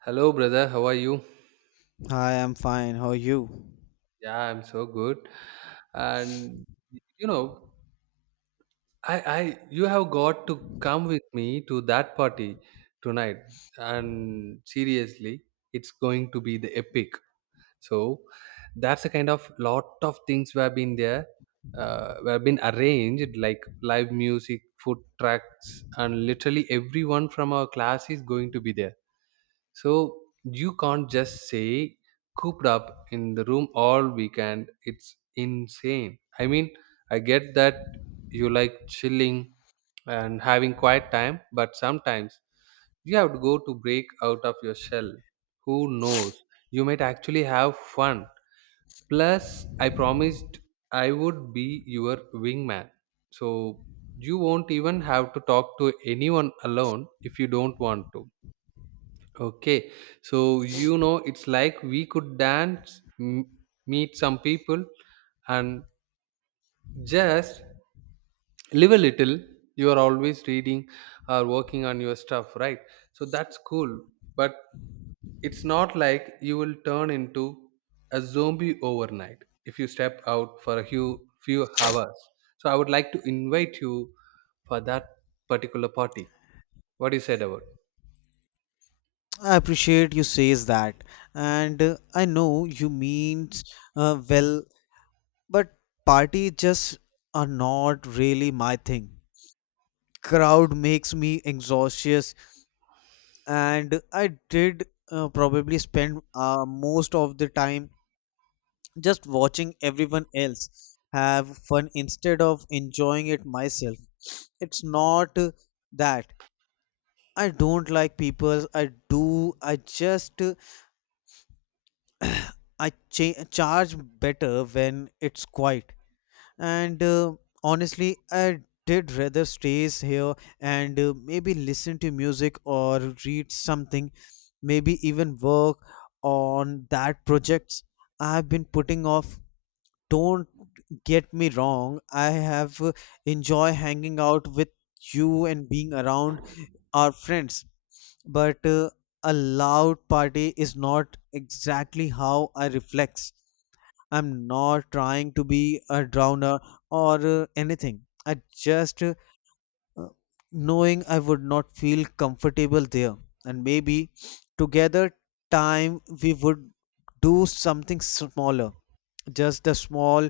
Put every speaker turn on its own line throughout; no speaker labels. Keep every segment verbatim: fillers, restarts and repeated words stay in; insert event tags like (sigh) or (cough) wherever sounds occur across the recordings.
Hello, brother. How are you?
Hi, I'm fine. How are you?
Yeah, I'm so good. And you know, I, I, you have got to come with me to that party tonight. And seriously, it's going to be the epic. So that's a kind of lot of things we have been there, uh, we have been arranged like live music, food tracks, and literally everyone from our class is going to be there. So you can't just say cooped up in the room all weekend. It's insane. I mean, I get that you like chilling and having quiet time, but sometimes you have to go to break out of your shell. Who knows? You might actually have fun. Plus, I promised I would be your wingman. So you won't even have to talk to anyone alone if you don't want to. Okay, so you know, it's like we could dance, m- meet some people, and just live a little. You are always reading or working on your stuff, right? So that's cool, but it's not like you will turn into a zombie overnight if you step out for a few few hours. So I would like to invite you for that particular party. What do you said about?
I appreciate you says that, and uh, I know you means uh, well, but party just are not really my thing. Crowd makes me anxious, and I did uh, probably spend uh, most of the time just watching everyone else have fun instead of enjoying it myself. It's not uh, that I don't like people. I do. I just. uh, I cha- charge better when it's quiet. And uh, Honestly, I did rather stays here and uh, maybe listen to music or read something, maybe even work on that projects I've been putting off. Don't get me wrong, I have uh, enjoy hanging out with you and being around our friends, but uh, a loud party is not exactly how I reflex. I'm not trying to be a drowner or uh, anything. I just uh, knowing I would not feel comfortable there. And maybe together time we would do something smaller. Just the small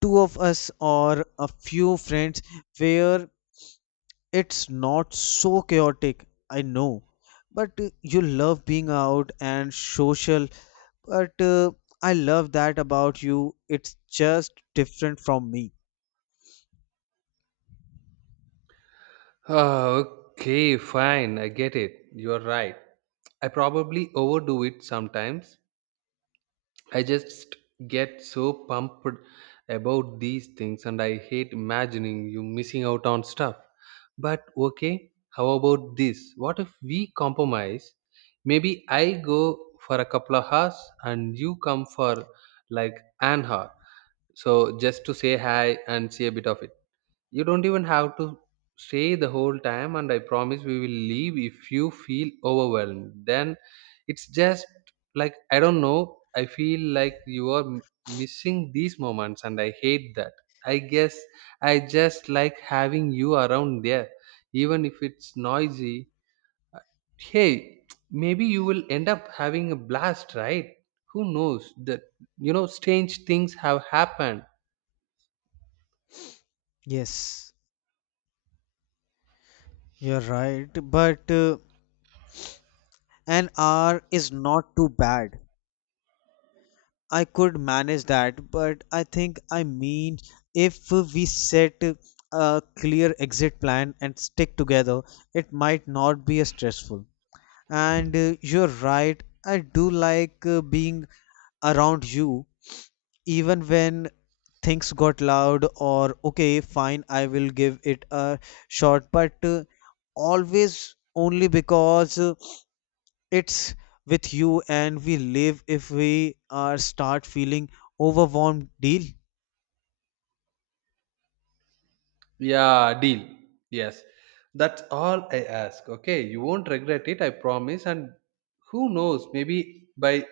two of us or a few friends where it's not so chaotic. I know. But uh, you love being out and social but uh, I love that about you. It's just different from me.
Oh, okay, fine. I get it. You're right. I probably overdo it sometimes. I just get so pumped about these things and I hate imagining you missing out on stuff. But okay, how about this? What if we compromise? Maybe I go for a couple of hours and you come for like an hour. So just to say hi and see a bit of it. You don't even have to stay the whole time, and I promise we will leave if you feel overwhelmed. Then it's just like, I don't know, I feel like you are m- missing these moments, and I hate that. I guess I just like having you around there, even if it's noisy. Hey, maybe you will end up having a blast, right? Who knows that you know strange things have happened.
Yes, you're right, but uh, an hour is not too bad. I could manage that, but I think I mean if we set a clear exit plan and stick together, it might not be as stressful. And uh, you're right, I do like uh, being around you even when things got loud or okay, fine, I will give it a shot, but uh, always only because uh, it's with you, and we live if we are start feeling overwhelmed, deal.
Yeah, deal. Yes. That's all I ask. Okay. You won't regret it, I promise. And who knows, maybe by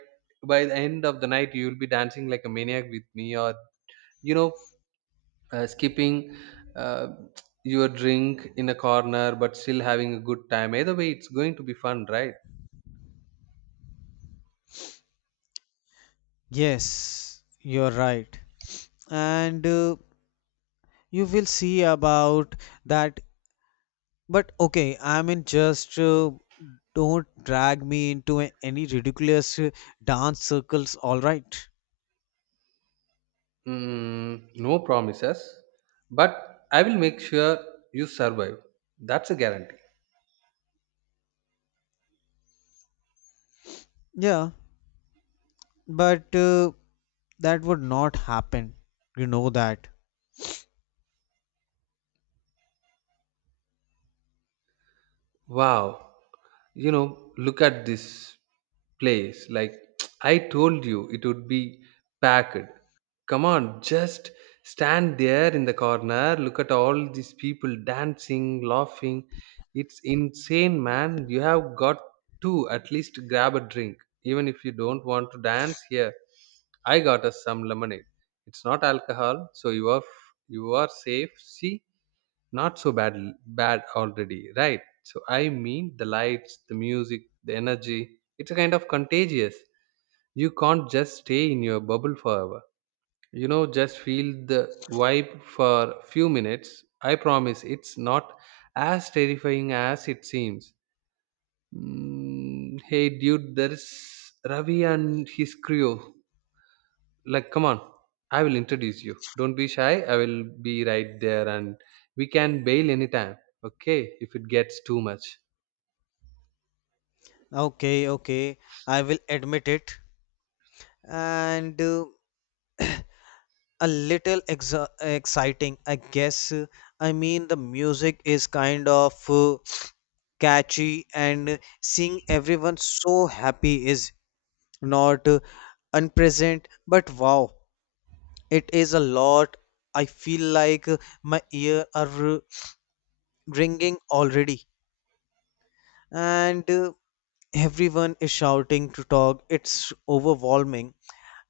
by the end of the night you'll be dancing like a maniac with me or you know, uh, skipping uh, your drink in a corner but still having a good time. Either way, it's going to be fun, right?
Yes, you're right, and uh, you will see about that. But okay, I mean, just uh, don't drag me into a- any ridiculous uh, dance circles, all right?
Mm, no promises, but I will make sure you survive. That's a guarantee.
Yeah. But uh, that would not happen. You know that.
Wow. You know, look at this place. Like, (tsk) I told you it would be packed. Come on, just stand there in the corner. Look at all these people dancing, laughing. It's insane, man. You have got to at least grab a drink. Even if you don't want to dance here, I got us some lemonade. It's not alcohol, so you are you are safe. See, not so bad bad already, right? So I mean the lights, the music, the energy, it's a kind of contagious. You can't just stay in your bubble forever. You know just feel the vibe for few minutes. I promise it's not as terrifying as it seems. Mm, hey dude, there's ravi and his crew. Like, come on, I will introduce you. Don't be shy. I will be right there, and we can bail anytime, okay, if it gets too much.
Okay, okay. I will admit it. And uh, a little ex exciting, I guess. Uh, I mean, the music is kind of uh, catchy, and seeing everyone so happy is not uh, unpresent. But wow, it is a lot. I feel like uh, my ear are uh, ringing already. And uh, everyone is shouting to talk, it's overwhelming,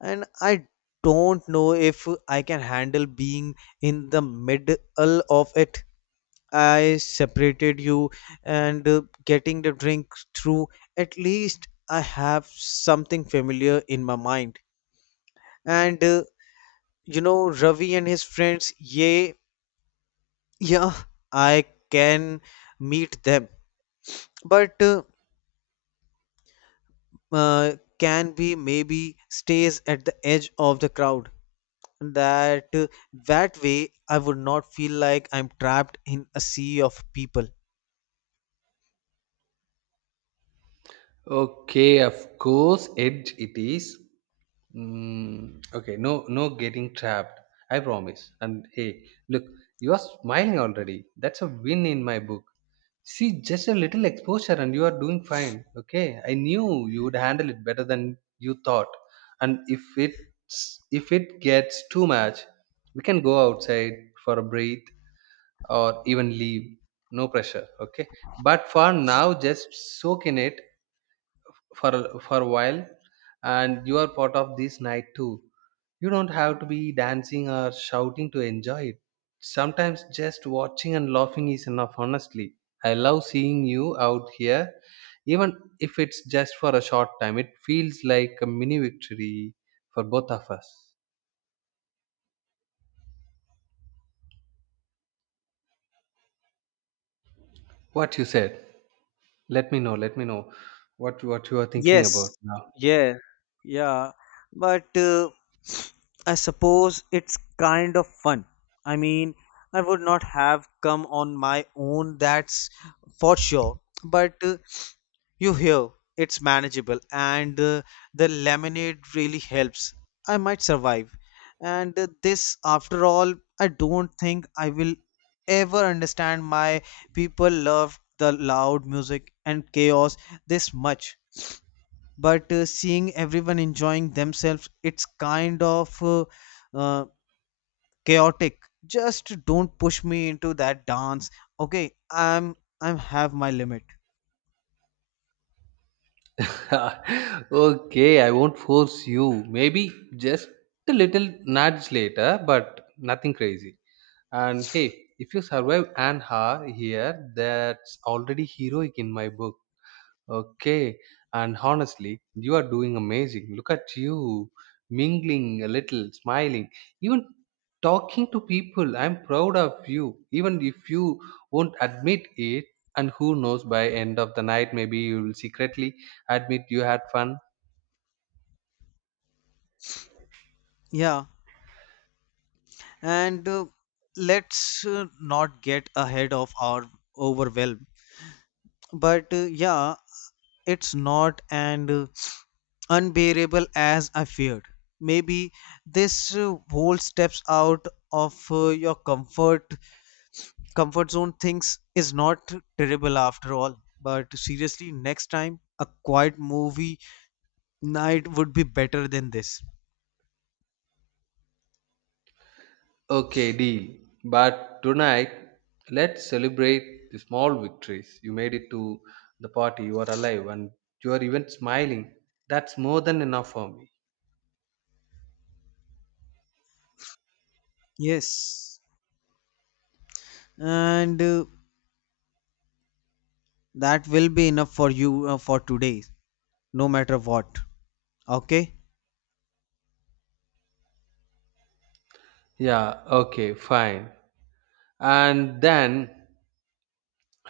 and I don't know if I can handle being in the middle of it. I separated you, and uh, getting the drink through at least I have something familiar in my mind, and uh, you know Ravi and his friends. Yeah, yeah, I can meet them, but uh, uh, can be maybe stays at the edge of the crowd. that uh, that way I would not feel like I'm trapped in a sea of people.
Okay, of course, edge it is. Mm, okay, no, no getting trapped. I promise. And hey, look, you are smiling already. That's a win in my book. See, just a little exposure and you are doing fine. Okay, I knew you would handle it better than you thought. And if it's if it gets too much, we can go outside for a breath or even leave. No pressure. Okay, but for now, just soak in it for for a while, and you are part of this night too. You don't have to be dancing or shouting to enjoy it. Sometimes just watching and laughing is enough. Honestly, I love seeing you out here, even if it's just for a short time. It feels like a mini victory for both of us. What you said? Let me know let me know what what you are thinking about
Yes,
now.
yeah, yeah. But uh, I suppose it's kind of fun. I mean, I would not have come on my own, that's for sure. But uh, you hear it's manageable, and uh, the lemonade really helps. I might survive. And uh, this, after all, I don't think I will ever understand my people love the loud music and chaos this much, but uh, seeing everyone enjoying themselves, it's kind of uh, uh, chaotic just don't push me into that dance. Okay, I'm I'm have my limit.
(laughs) Okay, I won't force you. Maybe just a little nudge later, but nothing crazy. And hey, if you survive an hour here, that's already heroic in my book. Okay. And honestly, you are doing amazing. Look at you, mingling a little, smiling, even talking to people. I'm proud of you, even if you won't admit it. And who knows, by end of the night, maybe you will secretly admit you had fun.
Yeah, and uh, let's uh, not get ahead of our overwhelm, but uh, yeah, it's not and uh, unbearable as I feared. Maybe this uh, whole steps out of uh, your comfort comfort zone things is not terrible after all. But seriously, next time a quiet movie night would be better than this.
Okay, deal. But tonight, let's celebrate the small victories. You made it to the party. You are alive, and you are even smiling. That's more than enough for me.
Yes, and uh, that will be enough for you uh, for today, no matter what. Okay.
Yeah, okay, fine. And then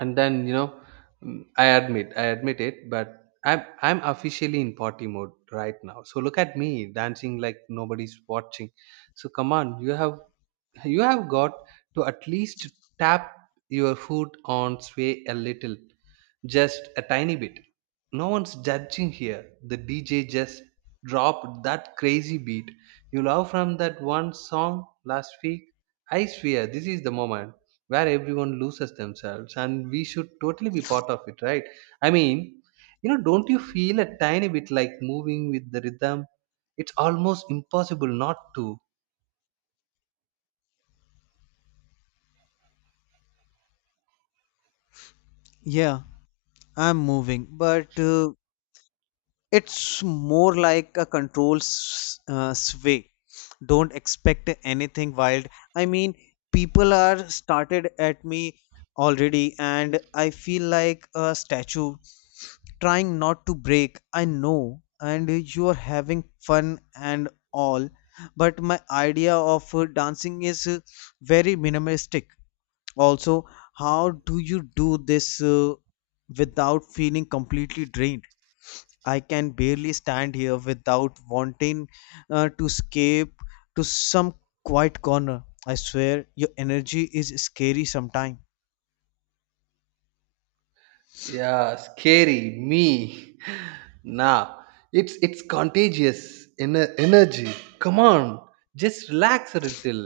and then you know mm, I admit, I admit it, but I'm I'm officially in party mode right now. So look at me dancing like nobody's watching. So come on, you have you have got to at least tap your foot on sway a little, just a tiny bit. No one's judging here. The dj just dropped that crazy beat you love from that one song last week. I swear this is the moment where everyone loses themselves, and we should totally be part of it, right? I mean, you know don't you feel a tiny bit like moving with the rhythm? It's almost impossible not to.
Yeah, I'm moving, but uh, it's more like a control s- uh, sway. Don't expect anything wild. I mean, people are started at me already, and I feel like a statue trying not to break. I know, and you are having fun and all, but my idea of uh, dancing is uh, very minimalistic. Also, how do you do this uh, without feeling completely drained? I can barely stand here without wanting uh, to escape to some quiet corner. I swear, your energy is scary sometimes.
Yeah, scary me. (laughs) Nah, it's it's contagious ener- energy. Come on, just relax a little.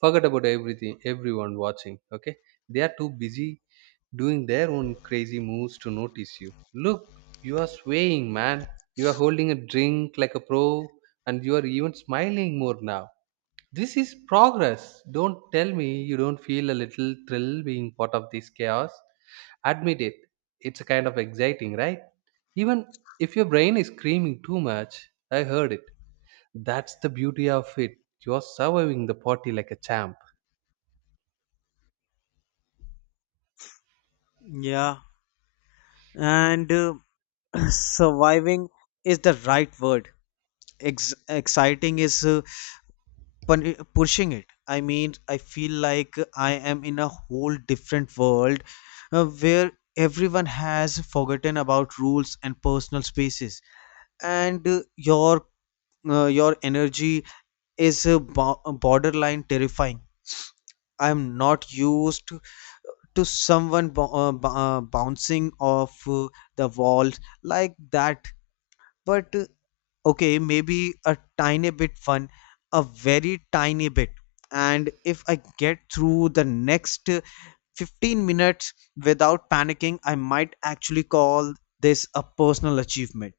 Forget about everything. Everyone watching, okay? They are too busy doing their own crazy moves to notice you. Look, you are swaying, man. You are holding a drink like a pro, and you are even smiling more now. This is progress. Don't tell me you don't feel a little thrill being part of this chaos. Admit it, it's a kind of exciting, right? Even if your brain is screaming too much, I heard it. That's the beauty of it. You're surviving the party like a champ.
Yeah, and uh, (clears throat) surviving is the right word. Ex- exciting is uh, pun- pushing it. I mean, I feel like I am in a whole different world uh, where everyone has forgotten about rules and personal spaces. And uh, your uh, your energy is a bo- borderline terrifying. I am not used to, to someone bo- uh, b- uh, bouncing off uh, the walls like that. But uh, okay, maybe a tiny bit fun, a very tiny bit. And if I get through the next uh, fifteen minutes without panicking, I might actually call this a personal achievement.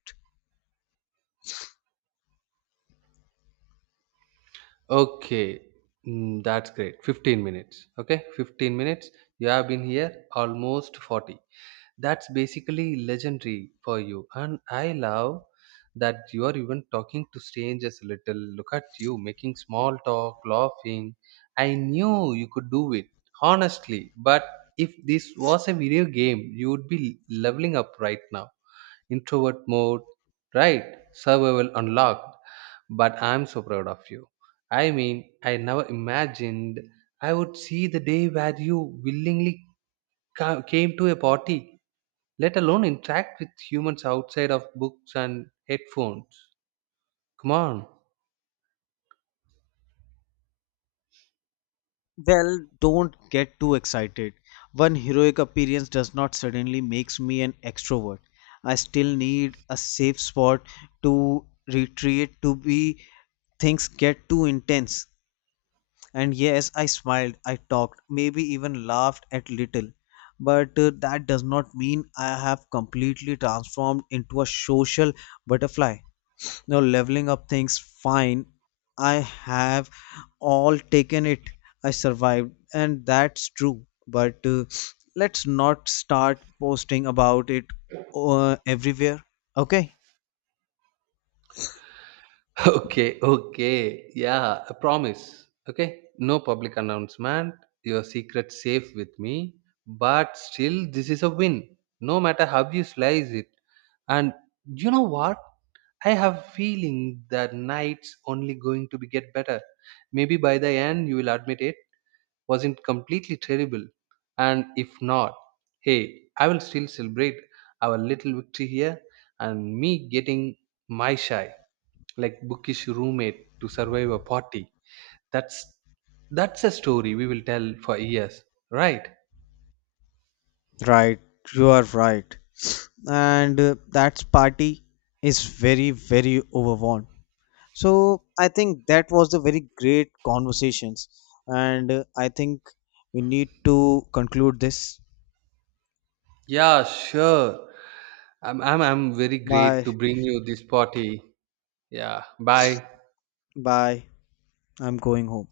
Okay. Mm, that's great, fifteen minutes. Okay, fifteen minutes. You have been here almost forty. That's basically legendary for you, and I love that you are even talking to strangers a little. Look at you making small talk, laughing. I knew you could do it honestly. But if this was a video game, you would be leveling up right now. Introvert mode, right? Survival unlocked. But I'm so proud of you. I mean, I never imagined I would see the day where you willingly ca- came to a party, let alone interact with humans outside of books and headphones. Come on.
Well, don't get too excited. One heroic appearance does not suddenly makes me an extrovert. I still need a safe spot to retreat to be things get too intense. And yes, I smiled, I talked, maybe even laughed at little. But uh, that does not mean I have completely transformed into a social butterfly. No leveling up things. Fine, I have all taken it, I survived, and that's true. But uh, let's not start posting about it uh, everywhere, okay?
(laughs) Okay, okay. Yeah, I promise. Okay, no public announcement. Your secret safe with me. But still, this is a win. No matter how you slice it. And you know what? I have feeling that night's only going to be get better. Maybe by the end you will admit it. Was it completely terrible? And if not, hey, I will still celebrate our little victory here and me getting my shy, like bookish roommate to survive a party. That's that's a story we will tell for years, right?
Right, you are right, and uh, that party is very, very overwhelmed, so I think that was the very great conversations, and uh, I think we need to conclude this.
Yeah, sure. I'm I'm I'm very great
Bye.
to bring you this party. Yeah. Bye.
Bye. I'm going home.